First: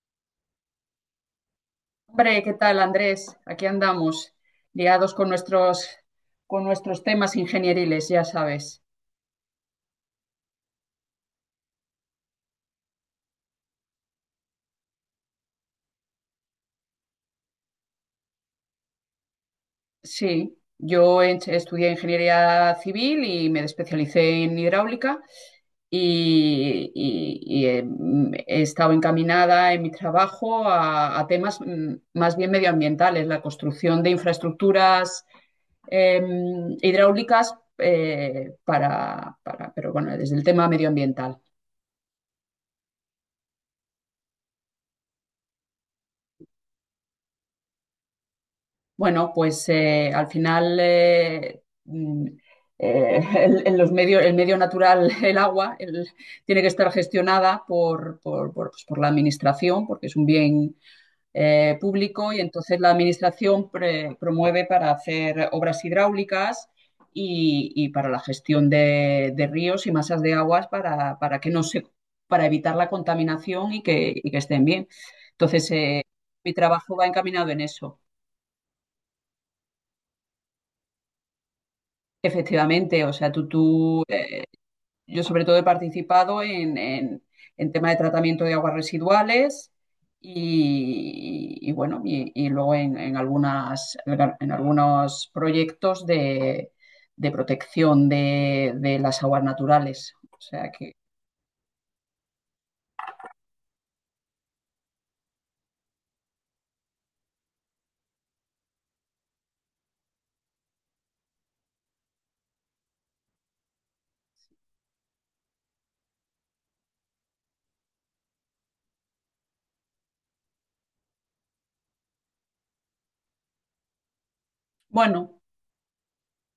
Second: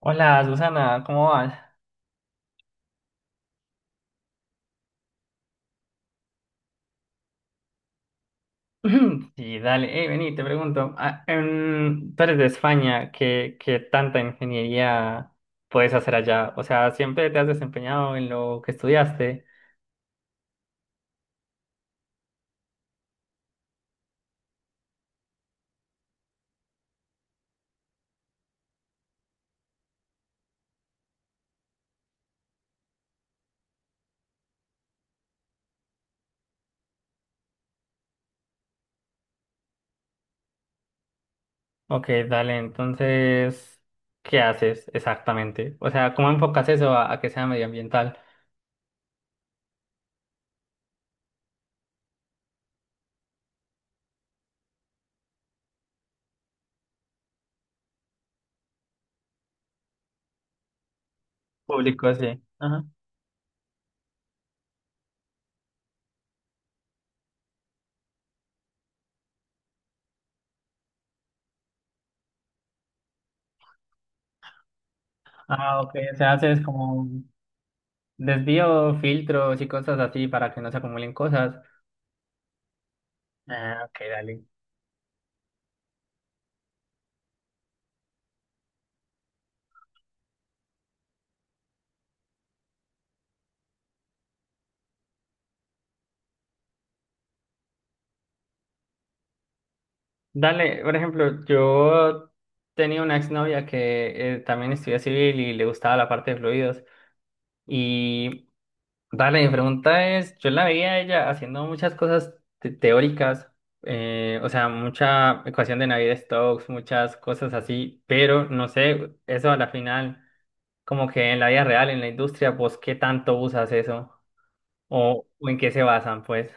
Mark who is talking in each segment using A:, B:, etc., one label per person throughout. A: Hola, Susana, ¿cómo vas?
B: Hombre, ¿qué tal, Andrés? Aquí andamos, liados con nuestros temas ingenieriles, ya sabes.
A: Sí, dale, hey, vení, te pregunto, tú eres de España, ¿qué tanta ingeniería puedes hacer allá? O sea, ¿siempre te has desempeñado en lo que estudiaste?
B: Sí, estudié ingeniería civil y me especialicé en hidráulica y he estado encaminada en mi trabajo a temas más bien medioambientales, la construcción de infraestructuras hidráulicas para, pero bueno, desde el tema medioambiental.
A: Ok, dale, entonces, ¿qué haces exactamente? O sea, ¿cómo enfocas eso a que sea medioambiental?
B: Bueno, pues al final en los medios, el medio natural, el agua, tiene que estar gestionada pues, por la administración, porque es un bien
A: Público,
B: público
A: sí.
B: y entonces
A: Ajá.
B: la administración promueve para hacer obras hidráulicas y para la gestión de ríos y masas de aguas para que no se, para evitar la contaminación y que estén bien. Entonces,
A: Ah, ok, o sea,
B: mi
A: haces
B: trabajo va
A: como
B: encaminado en eso.
A: desvío, filtros y cosas así para que no se acumulen cosas.
B: Efectivamente, o sea, tú,
A: Ah, ok,
B: tú,
A: dale.
B: eh, yo sobre todo he participado en tema de tratamiento de aguas residuales y bueno, y luego en algunas, en algunos proyectos de protección de las aguas naturales. O sea
A: Dale,
B: que,
A: por ejemplo, yo tenía una exnovia que también estudia civil y le gustaba la parte de fluidos. Y dale, mi pregunta es, yo la veía a ella haciendo muchas cosas teóricas, o sea, mucha ecuación de Navier-Stokes, muchas cosas así, pero no sé, eso a la final, como que en la vida real, en la industria, vos qué tanto usas eso o,
B: bueno,
A: o en qué se basan, pues.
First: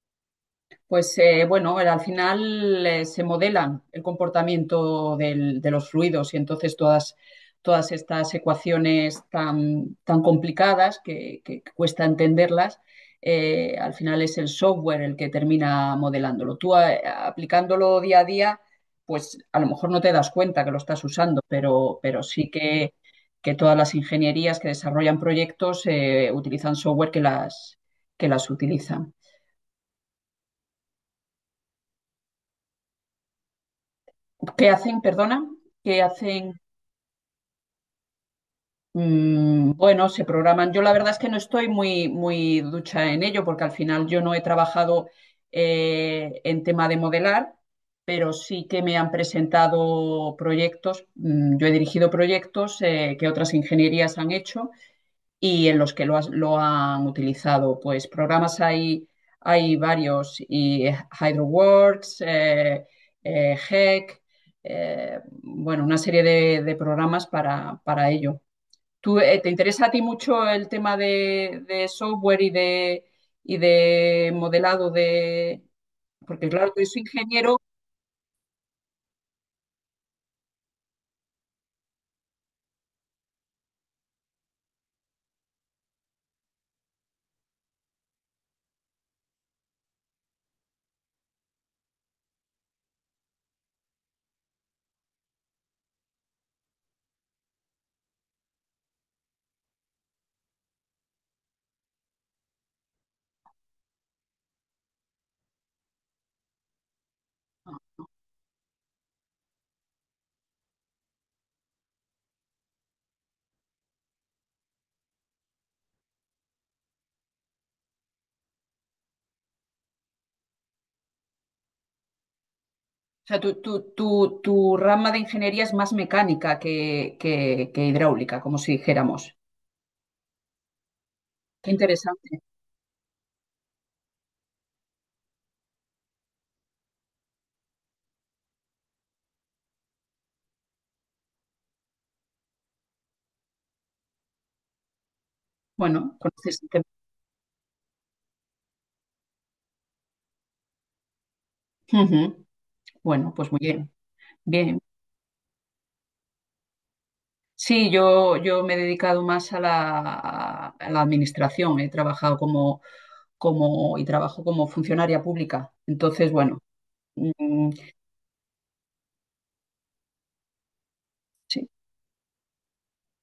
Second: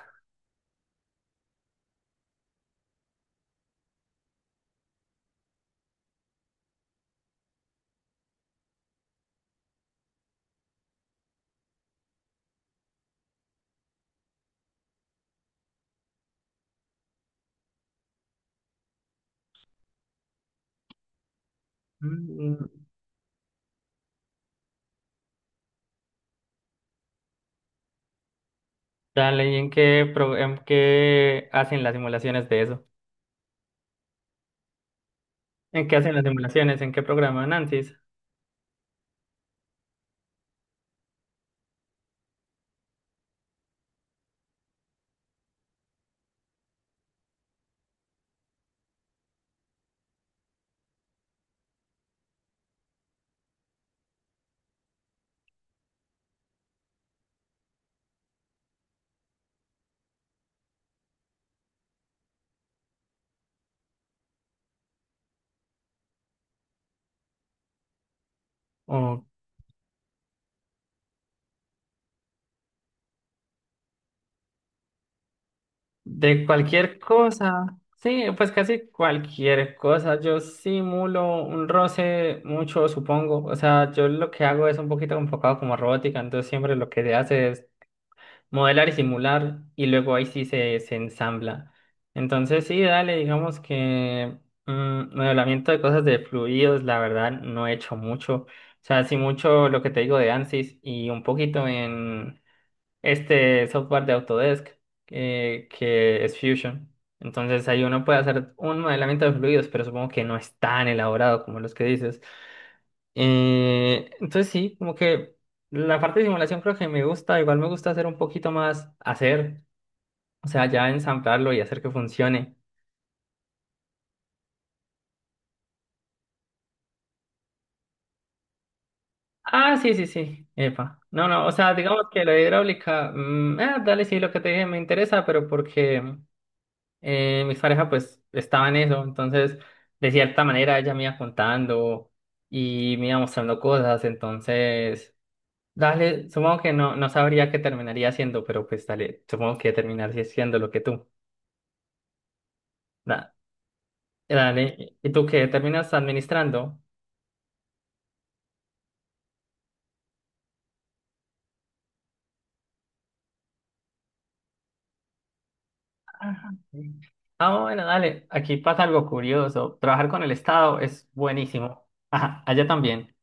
B: pues bueno, al final se modelan el comportamiento de los fluidos y entonces todas estas ecuaciones tan, tan complicadas que cuesta entenderlas, al final es el software el que termina modelándolo. Tú aplicándolo día a día, pues a lo mejor no te das cuenta que lo estás usando, pero sí
A: Mm.
B: que todas las ingenierías que desarrollan proyectos utilizan software que las utilizan.
A: Dale, ¿ en qué hacen las simulaciones de eso?
B: ¿Qué hacen? Perdona,
A: ¿En qué
B: ¿qué
A: hacen las
B: hacen?
A: simulaciones? ¿En qué programan ANSYS?
B: Bueno, se programan. Yo la verdad es que no estoy muy, muy ducha en ello porque al final yo no he trabajado en tema de modelar, pero sí que me han presentado proyectos. Yo he dirigido proyectos que otras ingenierías han hecho y en los que lo han utilizado. Pues programas hay, hay varios, y HydroWorks, Heck, bueno, una serie de programas para ello. ¿Tú,
A: O
B: te interesa a ti mucho el tema de software y de modelado de...
A: de
B: Porque claro, tú eres
A: cualquier
B: ingeniero, o
A: cosa. Sí, pues casi cualquier cosa. Yo simulo un roce mucho, supongo. O sea, yo lo que hago es un poquito enfocado como robótica, entonces siempre lo que se hace es modelar y simular y luego ahí sí se ensambla. Entonces sí, dale, digamos que modelamiento de cosas de fluidos, la verdad, no he hecho mucho. O sea, sí mucho lo que te digo de ANSYS y un poquito en... este software de Autodesk que es Fusion. Entonces ahí uno puede hacer un modelamiento de fluidos, pero supongo que no es tan elaborado como los que dices. Entonces sí, como que la parte de simulación creo que me gusta, igual me gusta hacer un poquito más, hacer, o sea, ya ensamblarlo y hacer que funcione.
B: sea, tu rama de ingeniería es más mecánica que, que hidráulica, como si dijéramos.
A: Ah, sí, sí, sí, epa. No, no, o
B: Qué
A: sea, digamos que la
B: interesante.
A: hidráulica, dale, sí, lo que te dije me interesa, pero porque... mis parejas pues estaban en eso, entonces de cierta manera ella me iba contando y me iba mostrando cosas, entonces
B: Bueno,
A: dale, supongo
B: conoces el
A: que
B: tema.
A: no sabría qué terminaría haciendo, pero pues dale, supongo que terminaría siendo lo que tú.
B: Ujú. Bueno,
A: Da-
B: pues muy bien. Bien.
A: Dale, ¿y tú qué terminas administrando?
B: Sí, yo me he dedicado más a la administración. He trabajado como, como y trabajo como funcionaria pública. Entonces,
A: Ajá.
B: bueno,
A: Ah,
B: mm,
A: bueno, dale, aquí pasa algo curioso. Trabajar con el Estado es
B: sí,
A: buenísimo. Ajá, allá también.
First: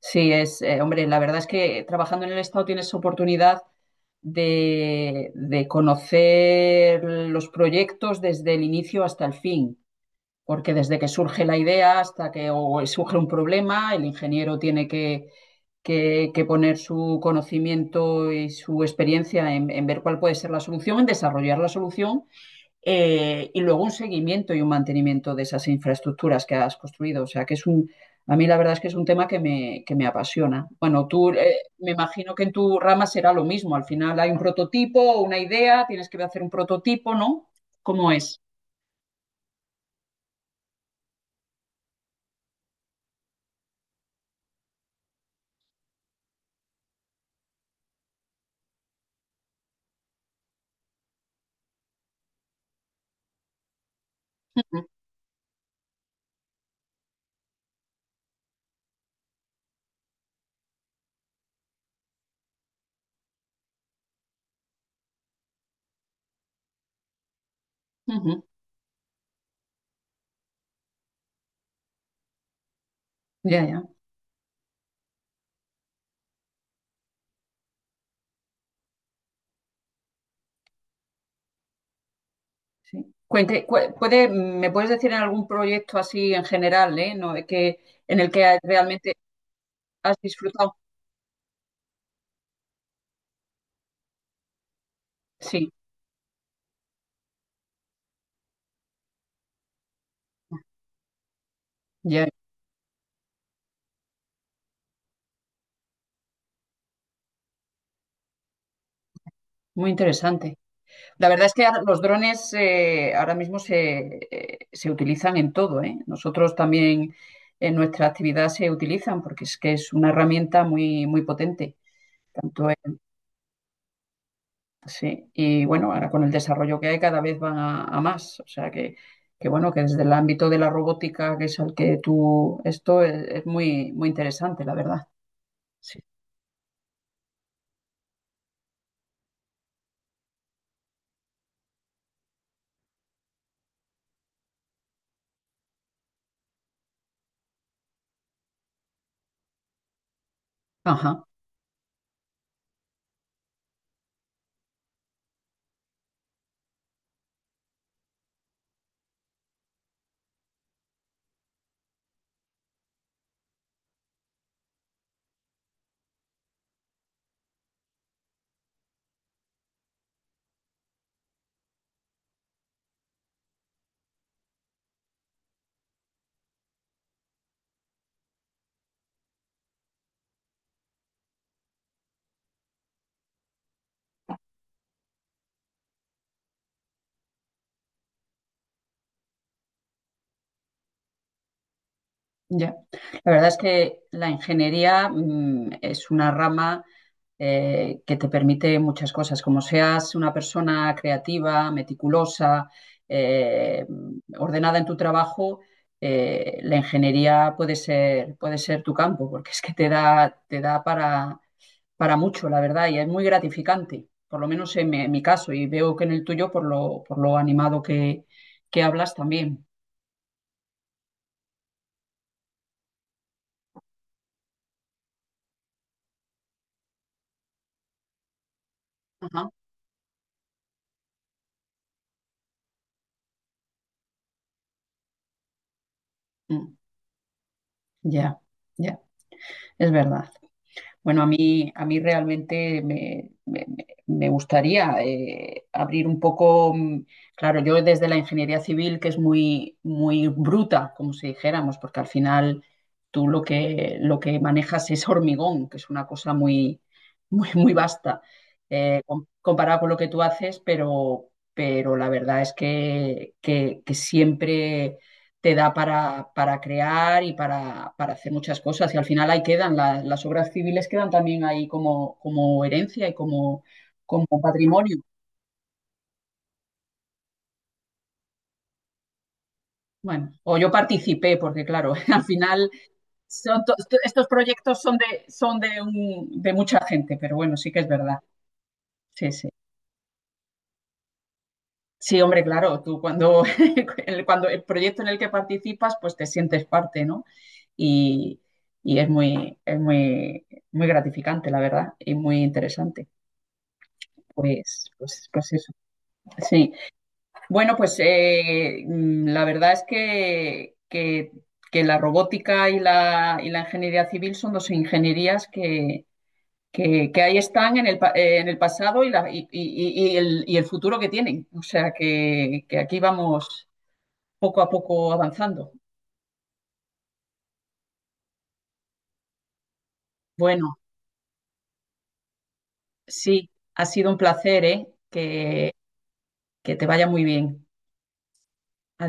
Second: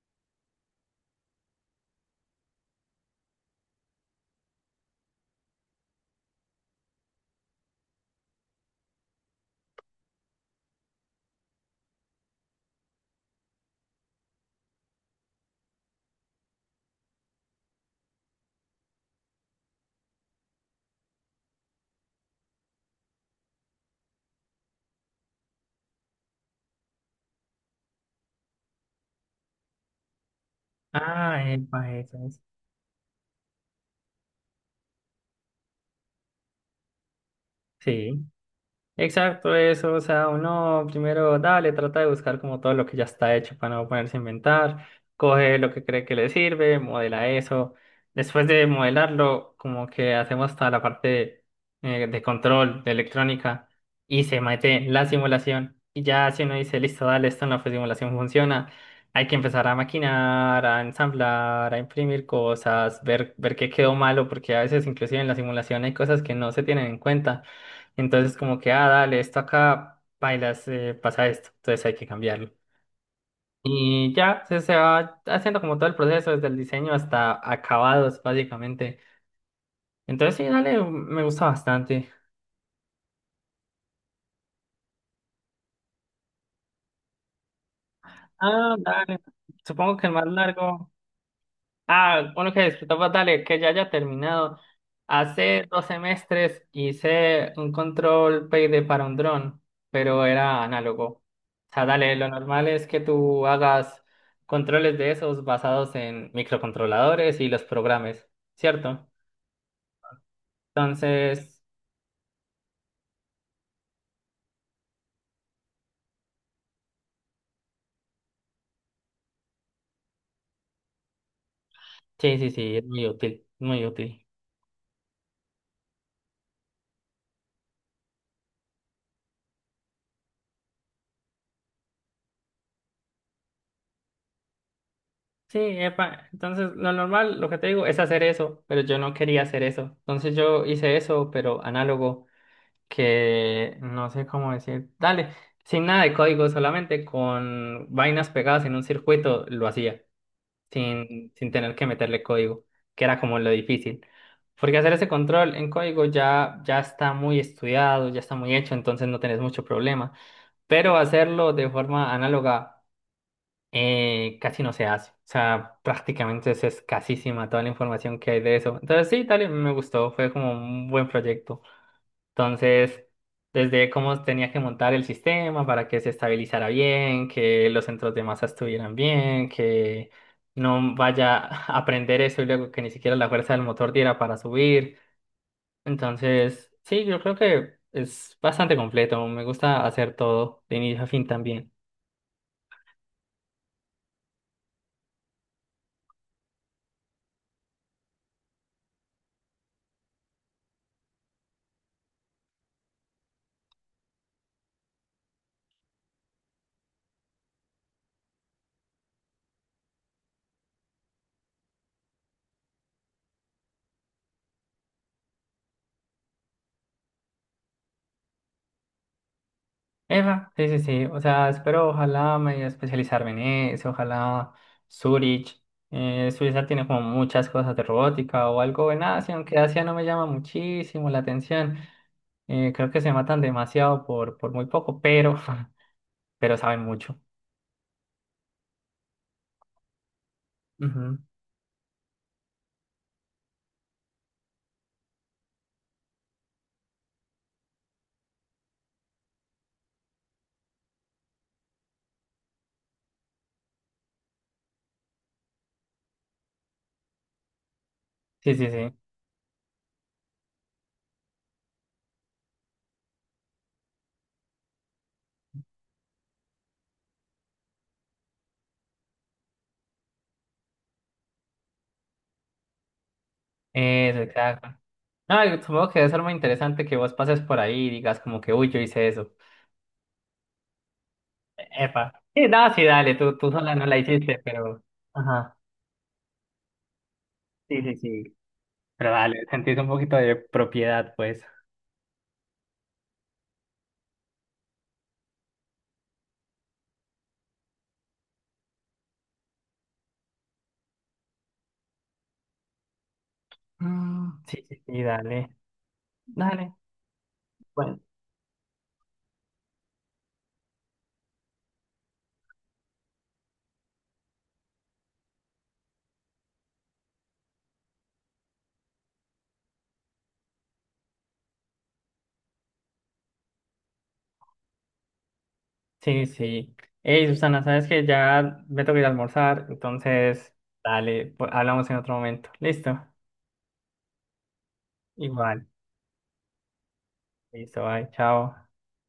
B: sí, hombre, la verdad es que trabajando en el Estado tienes oportunidad de conocer los proyectos desde el inicio hasta el fin. Porque desde que surge la idea hasta que o surge un problema, el ingeniero tiene que, que poner su conocimiento y su experiencia en ver cuál puede ser la solución, en desarrollar la solución y luego un seguimiento y un mantenimiento de esas infraestructuras que has construido. O sea, que es un, a mí la verdad es que es un tema que me apasiona. Bueno, tú
A: Ah, epa,
B: me
A: eso
B: imagino
A: es.
B: que en tu rama será lo mismo. Al final hay un prototipo, una idea, tienes que hacer un prototipo, ¿no? ¿Cómo
A: Sí.
B: es?
A: Exacto, eso, o sea, uno primero, dale, trata de buscar como todo lo que ya está hecho para no ponerse a inventar, coge lo que cree que le sirve, modela eso, después de modelarlo, como que hacemos toda la parte de control, de electrónica, y se mete en la simulación, y ya si uno dice, listo, dale, esto en la simulación funciona, hay que empezar a maquinar, a ensamblar, a imprimir cosas, ver qué quedó malo, porque a veces inclusive en la simulación hay cosas que no se tienen en cuenta. Entonces
B: Ujú.
A: como que, ah, dale, esto acá, bailas, pasa esto, entonces hay que cambiarlo.
B: Ya, ya.
A: Y ya se va haciendo como todo el proceso, desde el diseño hasta acabados, básicamente. Entonces sí, dale, me gusta bastante.
B: Sí. Cuente, ¿me puedes decir en algún proyecto así en general, eh? ¿No? De que, en el que
A: Ah,
B: realmente
A: dale. Supongo que el
B: has
A: más
B: disfrutado.
A: largo. Ah, uno que disfrutaba, dale, que ya haya terminado. Hace
B: Sí,
A: dos semestres hice un control PID para un dron, pero era análogo. O sea, dale, lo
B: ya,
A: normal es que tú hagas controles de esos basados en microcontroladores y los programas, ¿cierto?
B: muy interesante. La verdad es
A: Entonces,
B: que ahora los drones ahora mismo se utilizan en todo, ¿eh? Nosotros también en nuestra actividad se utilizan porque es que es una herramienta muy, muy potente.
A: sí, sí,
B: Tanto
A: sí, es muy útil, muy útil.
B: sí, y bueno, ahora con el desarrollo que hay cada vez van a más. O sea que bueno, que desde el ámbito de la robótica, que es al que tú, esto es muy, muy interesante, la verdad.
A: Sí,
B: Sí.
A: epa, entonces lo normal, lo que te digo, es hacer eso, pero yo no quería hacer eso. Entonces yo hice eso, pero análogo. Que no sé cómo decir, dale, sin nada de código, solamente con vainas pegadas en un circuito lo hacía,
B: Ajá.
A: sin tener que meterle código, que era como lo difícil. Porque hacer ese control en código ya está muy estudiado, ya está muy hecho, entonces no tenés mucho problema. Pero hacerlo de forma análoga casi no se hace. O sea, prácticamente es escasísima toda la información que hay de eso. Entonces sí, dale, me gustó, fue como un buen proyecto. Entonces, desde cómo tenía que montar el sistema para que se estabilizara bien, que los centros de masa estuvieran bien, que no vaya a aprender eso y luego que ni siquiera la fuerza del motor diera para subir. Entonces, sí, yo creo que es bastante completo. Me gusta hacer todo de inicio a fin también.
B: Ya, la verdad es que la ingeniería es una rama que te permite muchas cosas, como seas una persona creativa, meticulosa, eh, ordenada en tu trabajo, la ingeniería puede ser tu campo, porque es que te da para mucho, la verdad, y es muy gratificante, por lo menos en mi caso, y veo que en el tuyo, por lo animado que hablas también.
A: Eva, sí, sí, sí. O sea, espero, ojalá medio especializarme en eso, ojalá Zurich. Suiza tiene como muchas cosas de robótica o algo en Asia,
B: Ajá.
A: aunque Asia no me llama muchísimo la atención. Creo que se matan demasiado por muy poco, pero, pero
B: Mm,
A: saben mucho.
B: ya, ya. Es verdad.
A: Ujú.
B: Bueno, a mí realmente me gustaría abrir un poco, claro, yo desde la ingeniería civil, que es muy, muy bruta, como si dijéramos, porque al final tú lo que manejas es hormigón, que es una cosa muy, muy, muy vasta,
A: Sí, sí, sí.
B: comparado con lo que tú haces, pero la verdad es que, que siempre te da para crear y para, hacer muchas cosas. Y al final ahí quedan, la, las obras civiles quedan también ahí como, como herencia y como,
A: Eso,
B: como
A: exacto.
B: patrimonio.
A: No, y supongo que debe ser muy interesante que vos pases por ahí y digas como que, uy, yo hice eso.
B: Bueno, o yo participé, porque claro,
A: Epa.
B: al
A: Sí,
B: final
A: no, sí, dale, tú
B: son
A: sola
B: to-
A: no la
B: estos
A: hiciste,
B: proyectos
A: pero...
B: son de,
A: Ajá.
B: de mucha gente, pero bueno, sí
A: Sí,
B: que es
A: sí,
B: verdad.
A: sí. Pero
B: Sí,
A: dale,
B: sí.
A: sentís un poquito de propiedad, pues.
B: Sí, hombre, claro, tú cuando cuando el proyecto en el que participas, pues te sientes parte, ¿no? Y, y es muy, muy gratificante, la verdad, y muy interesante.
A: Mm, sí, sí,
B: Pues,
A: sí,
B: pues,
A: dale,
B: pues eso. Sí.
A: dale.
B: Bueno, pues
A: Bueno,
B: la verdad es que la robótica y la ingeniería civil son dos ingenierías que ahí están en el, en el pasado y, la, y el futuro que tienen. O sea que aquí vamos poco a poco avanzando.
A: sí, sí. Hey, Susana, sabes que ya me tengo que ir a almorzar, entonces,
B: Bueno,
A: dale, pues, hablamos en otro momento. Listo.
B: sí, ha sido un placer, ¿eh?
A: Igual.
B: Que te vaya muy bien.
A: Listo, bye, chao.
B: Adiós.